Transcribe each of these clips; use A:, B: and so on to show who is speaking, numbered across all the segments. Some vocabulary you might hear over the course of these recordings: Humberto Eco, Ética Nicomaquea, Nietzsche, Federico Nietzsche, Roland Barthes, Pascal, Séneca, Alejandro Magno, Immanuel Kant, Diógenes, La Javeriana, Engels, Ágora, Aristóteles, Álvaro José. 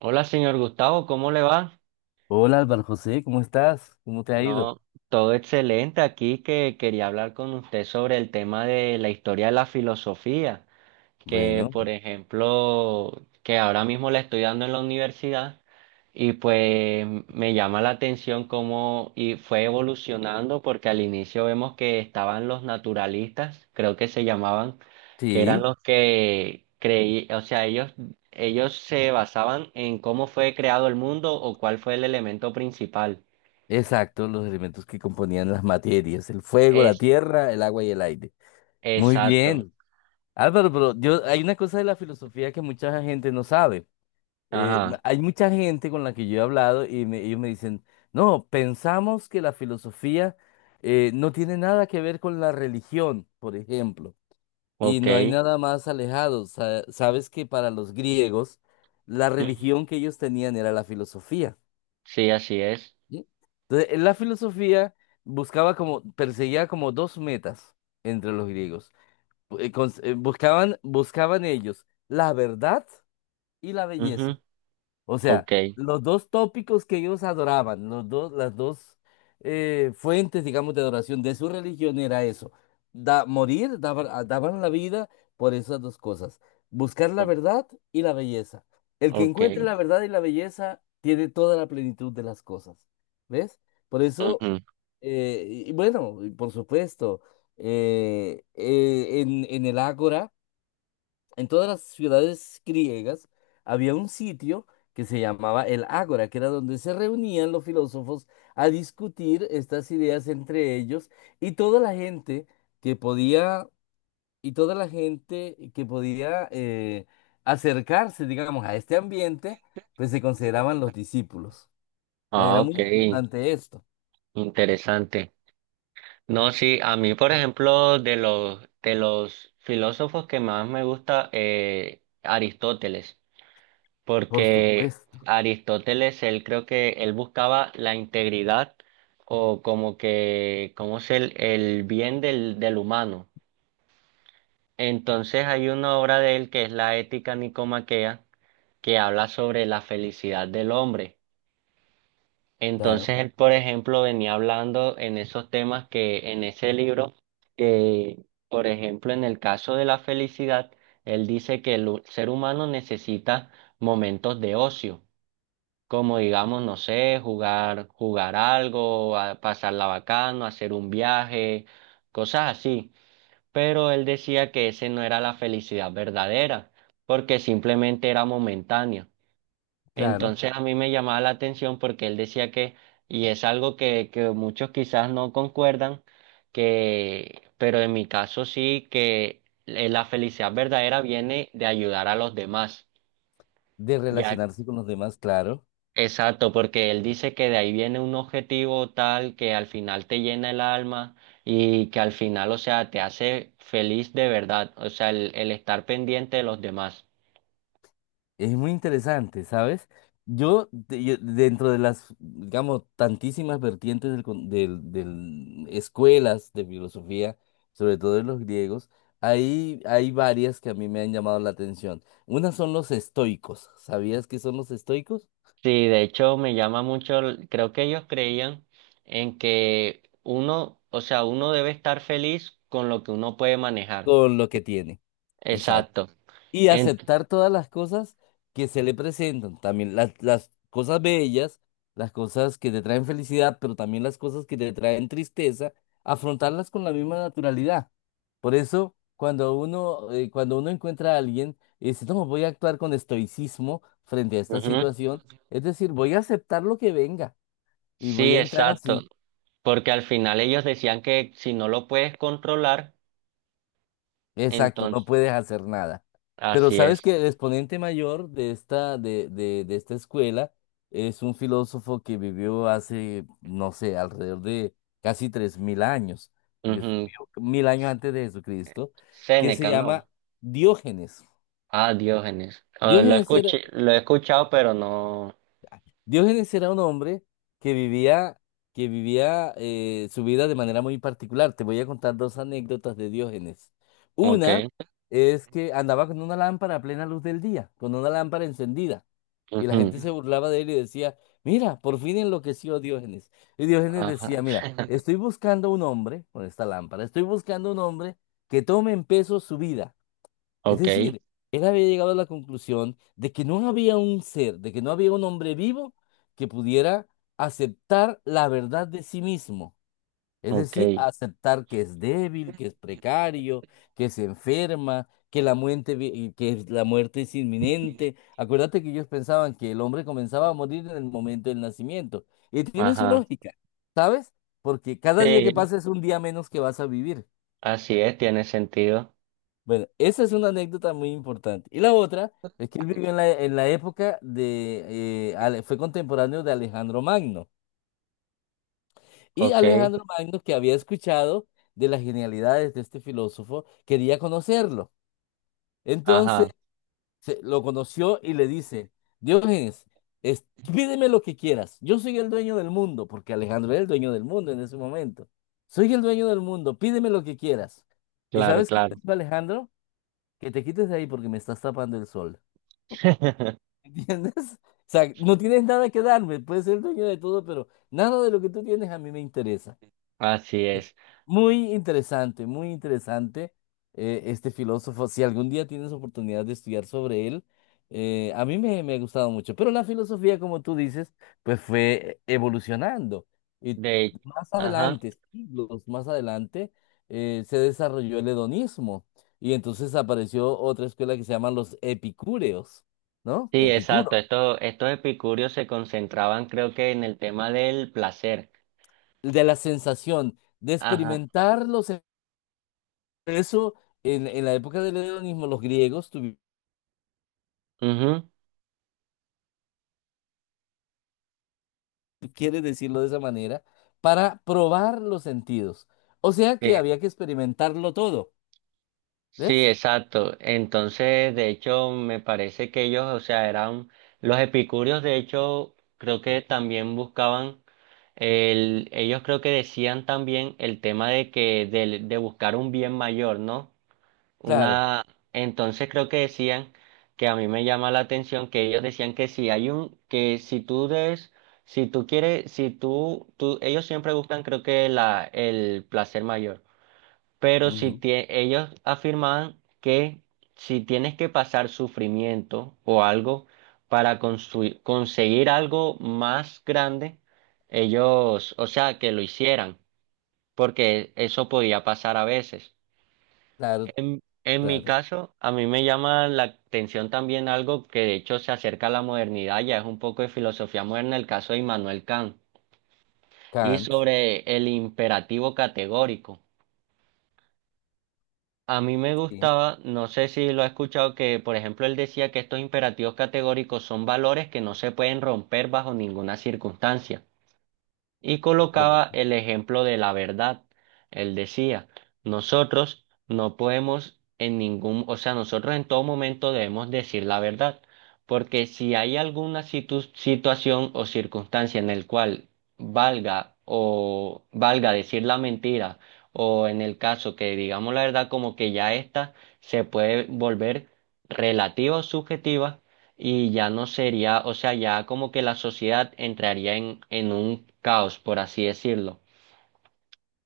A: Hola, señor Gustavo, ¿cómo le va?
B: Hola Álvaro José, ¿cómo estás? ¿Cómo te ha ido?
A: No, todo excelente aquí que quería hablar con usted sobre el tema de la historia de la filosofía que
B: Bueno,
A: por ejemplo, que ahora mismo la estoy dando en la universidad. Y pues me llama la atención cómo y fue evolucionando, porque al inicio vemos que estaban los naturalistas, creo que se llamaban, que eran
B: sí,
A: los que creí, o sea, ellos se basaban en cómo fue creado el mundo o cuál fue el elemento principal.
B: exacto, los elementos que componían las materias, el fuego, la
A: Es
B: tierra, el agua y el aire. Muy
A: exacto.
B: bien. Álvaro, pero hay una cosa de la filosofía que mucha gente no sabe. Eh,
A: Ajá.
B: ma- hay mucha gente con la que yo he hablado y ellos me dicen, no, pensamos que la filosofía no tiene nada que ver con la religión, por ejemplo. Y
A: Ok.
B: no hay nada más alejado. Sabes que para los griegos la
A: Ujú.
B: religión que ellos tenían era la filosofía.
A: Sí, así es.
B: ¿Sí? Entonces, en la filosofía buscaba como, perseguía como dos metas entre los griegos. Buscaban ellos la verdad y la belleza.
A: Ujú.
B: O sea,
A: Ok.
B: los dos tópicos que ellos adoraban, los dos, las dos fuentes, digamos, de adoración de su religión era eso. Da, morir, daban, a- daban la vida por esas dos cosas. Buscar la
A: O-
B: verdad y la belleza. El que
A: ok.
B: encuentre la verdad y la belleza tiene toda la plenitud de las cosas. ¿Ves? Por eso,
A: Ujú.
B: y bueno, y por supuesto, en el Ágora en todas las ciudades griegas había un sitio que se llamaba el Ágora, que era donde se reunían los filósofos a discutir estas ideas entre ellos y toda la gente que podía y toda la gente que podía acercarse, digamos, a este ambiente, pues se consideraban los discípulos.
A: Ah,
B: Era muy
A: ok,
B: importante esto,
A: interesante. No, sí, a mí, por ejemplo, de los filósofos que más me gusta, Aristóteles,
B: por
A: porque
B: supuesto,
A: Aristóteles, él creo que él buscaba la integridad o como que, como es el bien del, del humano. Entonces hay una obra de él que es la Ética Nicomaquea, que habla sobre la felicidad del hombre.
B: claro,
A: Entonces él, por ejemplo, venía hablando en esos temas que en ese libro, que, por ejemplo, en el caso de la felicidad, él dice que el hu- ser humano necesita momentos de ocio, como digamos, no sé, jugar, jugar algo, a- pasarla bacano, hacer un viaje, cosas así. Pero él decía que ese no era la felicidad verdadera, porque simplemente era momentánea.
B: claro,
A: Entonces a mí me llamaba la atención porque él decía que, y es algo que muchos quizás no concuerdan, que, pero en mi caso sí, que la felicidad verdadera viene de ayudar a los demás.
B: de
A: Ya,
B: relacionarse con los demás, claro.
A: exacto, porque él dice que de ahí viene un objetivo tal que al final te llena el alma y que al final, o sea, te hace feliz de verdad, o sea, el estar pendiente de los demás.
B: Es muy interesante, ¿sabes? Dentro de las, digamos, tantísimas vertientes del, con- del, del- escuelas de filosofía, sobre todo de los griegos, hay varias que a mí me han llamado la atención. Una son los estoicos. ¿Sabías qué son los estoicos?
A: Sí, de hecho me llama mucho, el- creo que ellos creían en que uno, o sea, uno debe estar feliz con lo que uno puede manejar.
B: Con lo que tiene. Exacto.
A: Exacto.
B: Y
A: En-
B: aceptar todas las cosas que se le presentan, también las cosas bellas, las cosas que te traen felicidad, pero también las cosas que te traen tristeza, afrontarlas con la misma naturalidad. Por eso, cuando uno encuentra a alguien y dice, no, voy a actuar con estoicismo frente a esta
A: Ujú.
B: situación, es decir, voy a aceptar lo que venga y voy
A: Sí,
B: a entrar así.
A: exacto. Porque al final ellos decían que si no lo puedes controlar,
B: Exacto, no
A: entonces,
B: puedes hacer nada. Pero
A: así
B: sabes
A: es.
B: que el exponente mayor de esta escuela es un filósofo que vivió hace, no sé, alrededor de casi 3000 años, porque
A: Ujú.
B: vivió 1000 años antes de Jesucristo, que se
A: Séneca,
B: llama
A: ¿no?
B: Diógenes.
A: Ah, Diógenes. Ah, lo
B: Diógenes era,
A: escuché, lo he escuchado, pero no.
B: Diógenes era un hombre que vivía, que vivía su vida de manera muy particular. Te voy a contar dos anécdotas de Diógenes.
A: Ok.
B: Una es que andaba con una lámpara a plena luz del día, con una lámpara encendida. Y la
A: Ujú.
B: gente se burlaba de él y decía, mira, por fin enloqueció Diógenes. Y Diógenes
A: Ajá.
B: decía, mira, estoy buscando un hombre, con esta lámpara, estoy buscando un hombre que tome en peso su vida. Es
A: Ok,
B: decir, él había llegado a la conclusión de que no había un ser, de que no había un hombre vivo que pudiera aceptar la verdad de sí mismo. Es
A: ok.
B: decir, aceptar que es débil, que es precario, que se enferma, que la muerte es inminente. Acuérdate que ellos pensaban que el hombre comenzaba a morir en el momento del nacimiento. Y tiene su
A: Ajá,
B: lógica, ¿sabes? Porque cada día que
A: sí,
B: pasa es un día menos que vas a vivir.
A: así es, tiene sentido.
B: Bueno, esa es una anécdota muy importante. Y la otra es que él vivió en la época. Fue contemporáneo de Alejandro Magno. Y
A: Ok,
B: Alejandro Magno, que había escuchado de las genialidades de este filósofo, quería conocerlo.
A: ajá,
B: Entonces lo conoció y le dice, Diógenes, pídeme lo que quieras. Yo soy el dueño del mundo, porque Alejandro era el dueño del mundo en ese momento. Soy el dueño del mundo, pídeme lo que quieras. ¿Y
A: claro,
B: sabes qué te
A: claro.
B: dijo Alejandro? Que te quites de ahí porque me estás tapando el sol. ¿Entiendes? O sea, no tienes nada que darme, puedes ser dueño de todo, pero nada de lo que tú tienes a mí me interesa.
A: Así
B: Es
A: es.
B: Muy interesante este filósofo. Si algún día tienes oportunidad de estudiar sobre él, a mí me ha gustado mucho. Pero la filosofía, como tú dices, pues fue evolucionando. Y
A: De,
B: más
A: ajá,
B: adelante, siglos más adelante, se desarrolló el hedonismo. Y entonces apareció otra escuela que se llaman los epicúreos, ¿no?
A: sí, exacto.
B: Epicuro.
A: Estos, estos epicúreos se concentraban, creo que, en el tema del placer.
B: de la sensación, de
A: Ajá,
B: experimentarlos. Eso en la época del hedonismo, los griegos,
A: mhm.
B: quiere decirlo de esa manera, para probar los sentidos. O sea que había que experimentarlo todo,
A: Sí,
B: ¿ves?
A: exacto. Entonces, de hecho, me parece que ellos, o sea, eran los epicúreos, de hecho, creo que también buscaban el, ellos creo que decían también el tema de que de buscar un bien mayor, ¿no?
B: Claro,
A: Una, entonces creo que decían que a mí me llama la atención que ellos decían que si hay un, que si tú des, si tú quieres, si tú, tú, ellos siempre buscan creo que la, el placer mayor. Pero si
B: ujú,
A: tie- ellos afirmaban que si tienes que pasar sufrimiento o algo para construi- conseguir algo más grande, ellos, o sea, que lo hicieran, porque eso podía pasar a veces.
B: claro,
A: En mi
B: claro.
A: caso, a mí me llama la atención también algo que de hecho se acerca a la modernidad, ya es un poco de filosofía moderna, el caso de Immanuel Kant, y
B: Kant,
A: sobre el imperativo categórico. A mí me
B: sí,
A: gustaba, no sé si lo ha escuchado, que por ejemplo él decía que estos imperativos categóricos son valores que no se pueden romper bajo ninguna circunstancia, y colocaba
B: correcto.
A: el ejemplo de la verdad. Él decía, nosotros no podemos en ningún, o sea, nosotros en todo momento debemos decir la verdad, porque si hay alguna situ- situación o circunstancia en el cual valga o valga decir la mentira, o en el caso que digamos la verdad como que ya esta se puede volver relativa o subjetiva, y ya no sería, o sea, ya como que la sociedad entraría en un caos, por así decirlo.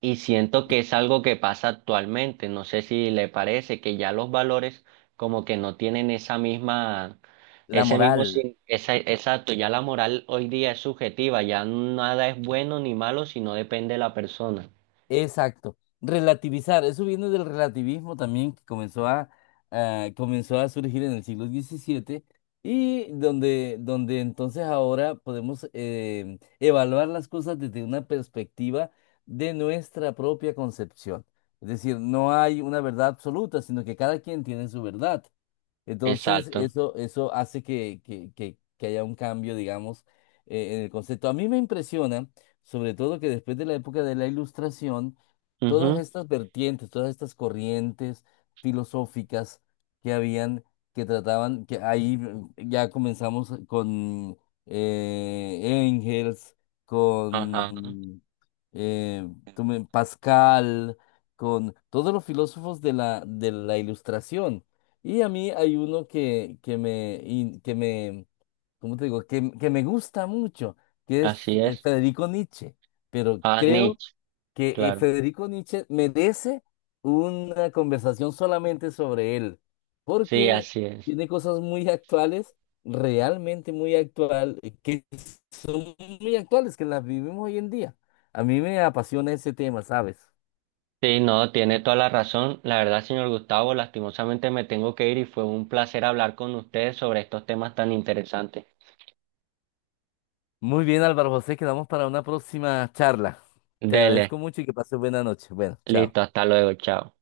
A: Y siento que
B: Sí.
A: es algo que pasa actualmente. No sé si le parece que ya los valores como que no tienen esa misma,
B: La
A: ese mismo,
B: moral.
A: sin- esa, exacto, ya la moral hoy día es subjetiva, ya nada es bueno ni malo, sino depende de la persona.
B: Exacto. Relativizar. Eso viene del relativismo también que comenzó a surgir en el siglo XVII y donde entonces ahora podemos evaluar las cosas desde una perspectiva de nuestra propia concepción. Es decir, no hay una verdad absoluta, sino que cada quien tiene su verdad. Entonces,
A: Exacto.
B: eso, hace que haya un cambio, digamos, en el concepto. A mí me impresiona, sobre todo, que después de la época de la Ilustración, todas
A: Ujú.
B: estas vertientes, todas estas corrientes filosóficas que habían, que trataban, que ahí ya comenzamos con Engels,
A: Ajá.
B: con eh, Pascal, con todos los filósofos de la Ilustración. Y a mí hay uno que, que me, ¿cómo te digo? Que me gusta mucho, que es
A: Así es.
B: Federico Nietzsche. Pero
A: Ah,
B: creo
A: Nietzsche,
B: que
A: claro.
B: Federico Nietzsche merece una conversación solamente sobre él,
A: Sí,
B: porque
A: así es.
B: tiene cosas muy actuales, realmente muy actual, que son muy actuales, que las vivimos hoy en día. A mí me apasiona ese tema, ¿sabes?
A: Sí, no, tiene toda la razón. La verdad, señor Gustavo, lastimosamente me tengo que ir y fue un placer hablar con ustedes sobre estos temas tan interesantes.
B: Muy bien, Álvaro José, quedamos para una próxima charla. Te
A: Dele,
B: agradezco mucho y que pases buena noche. Bueno, chao.
A: listo, hasta luego, chao.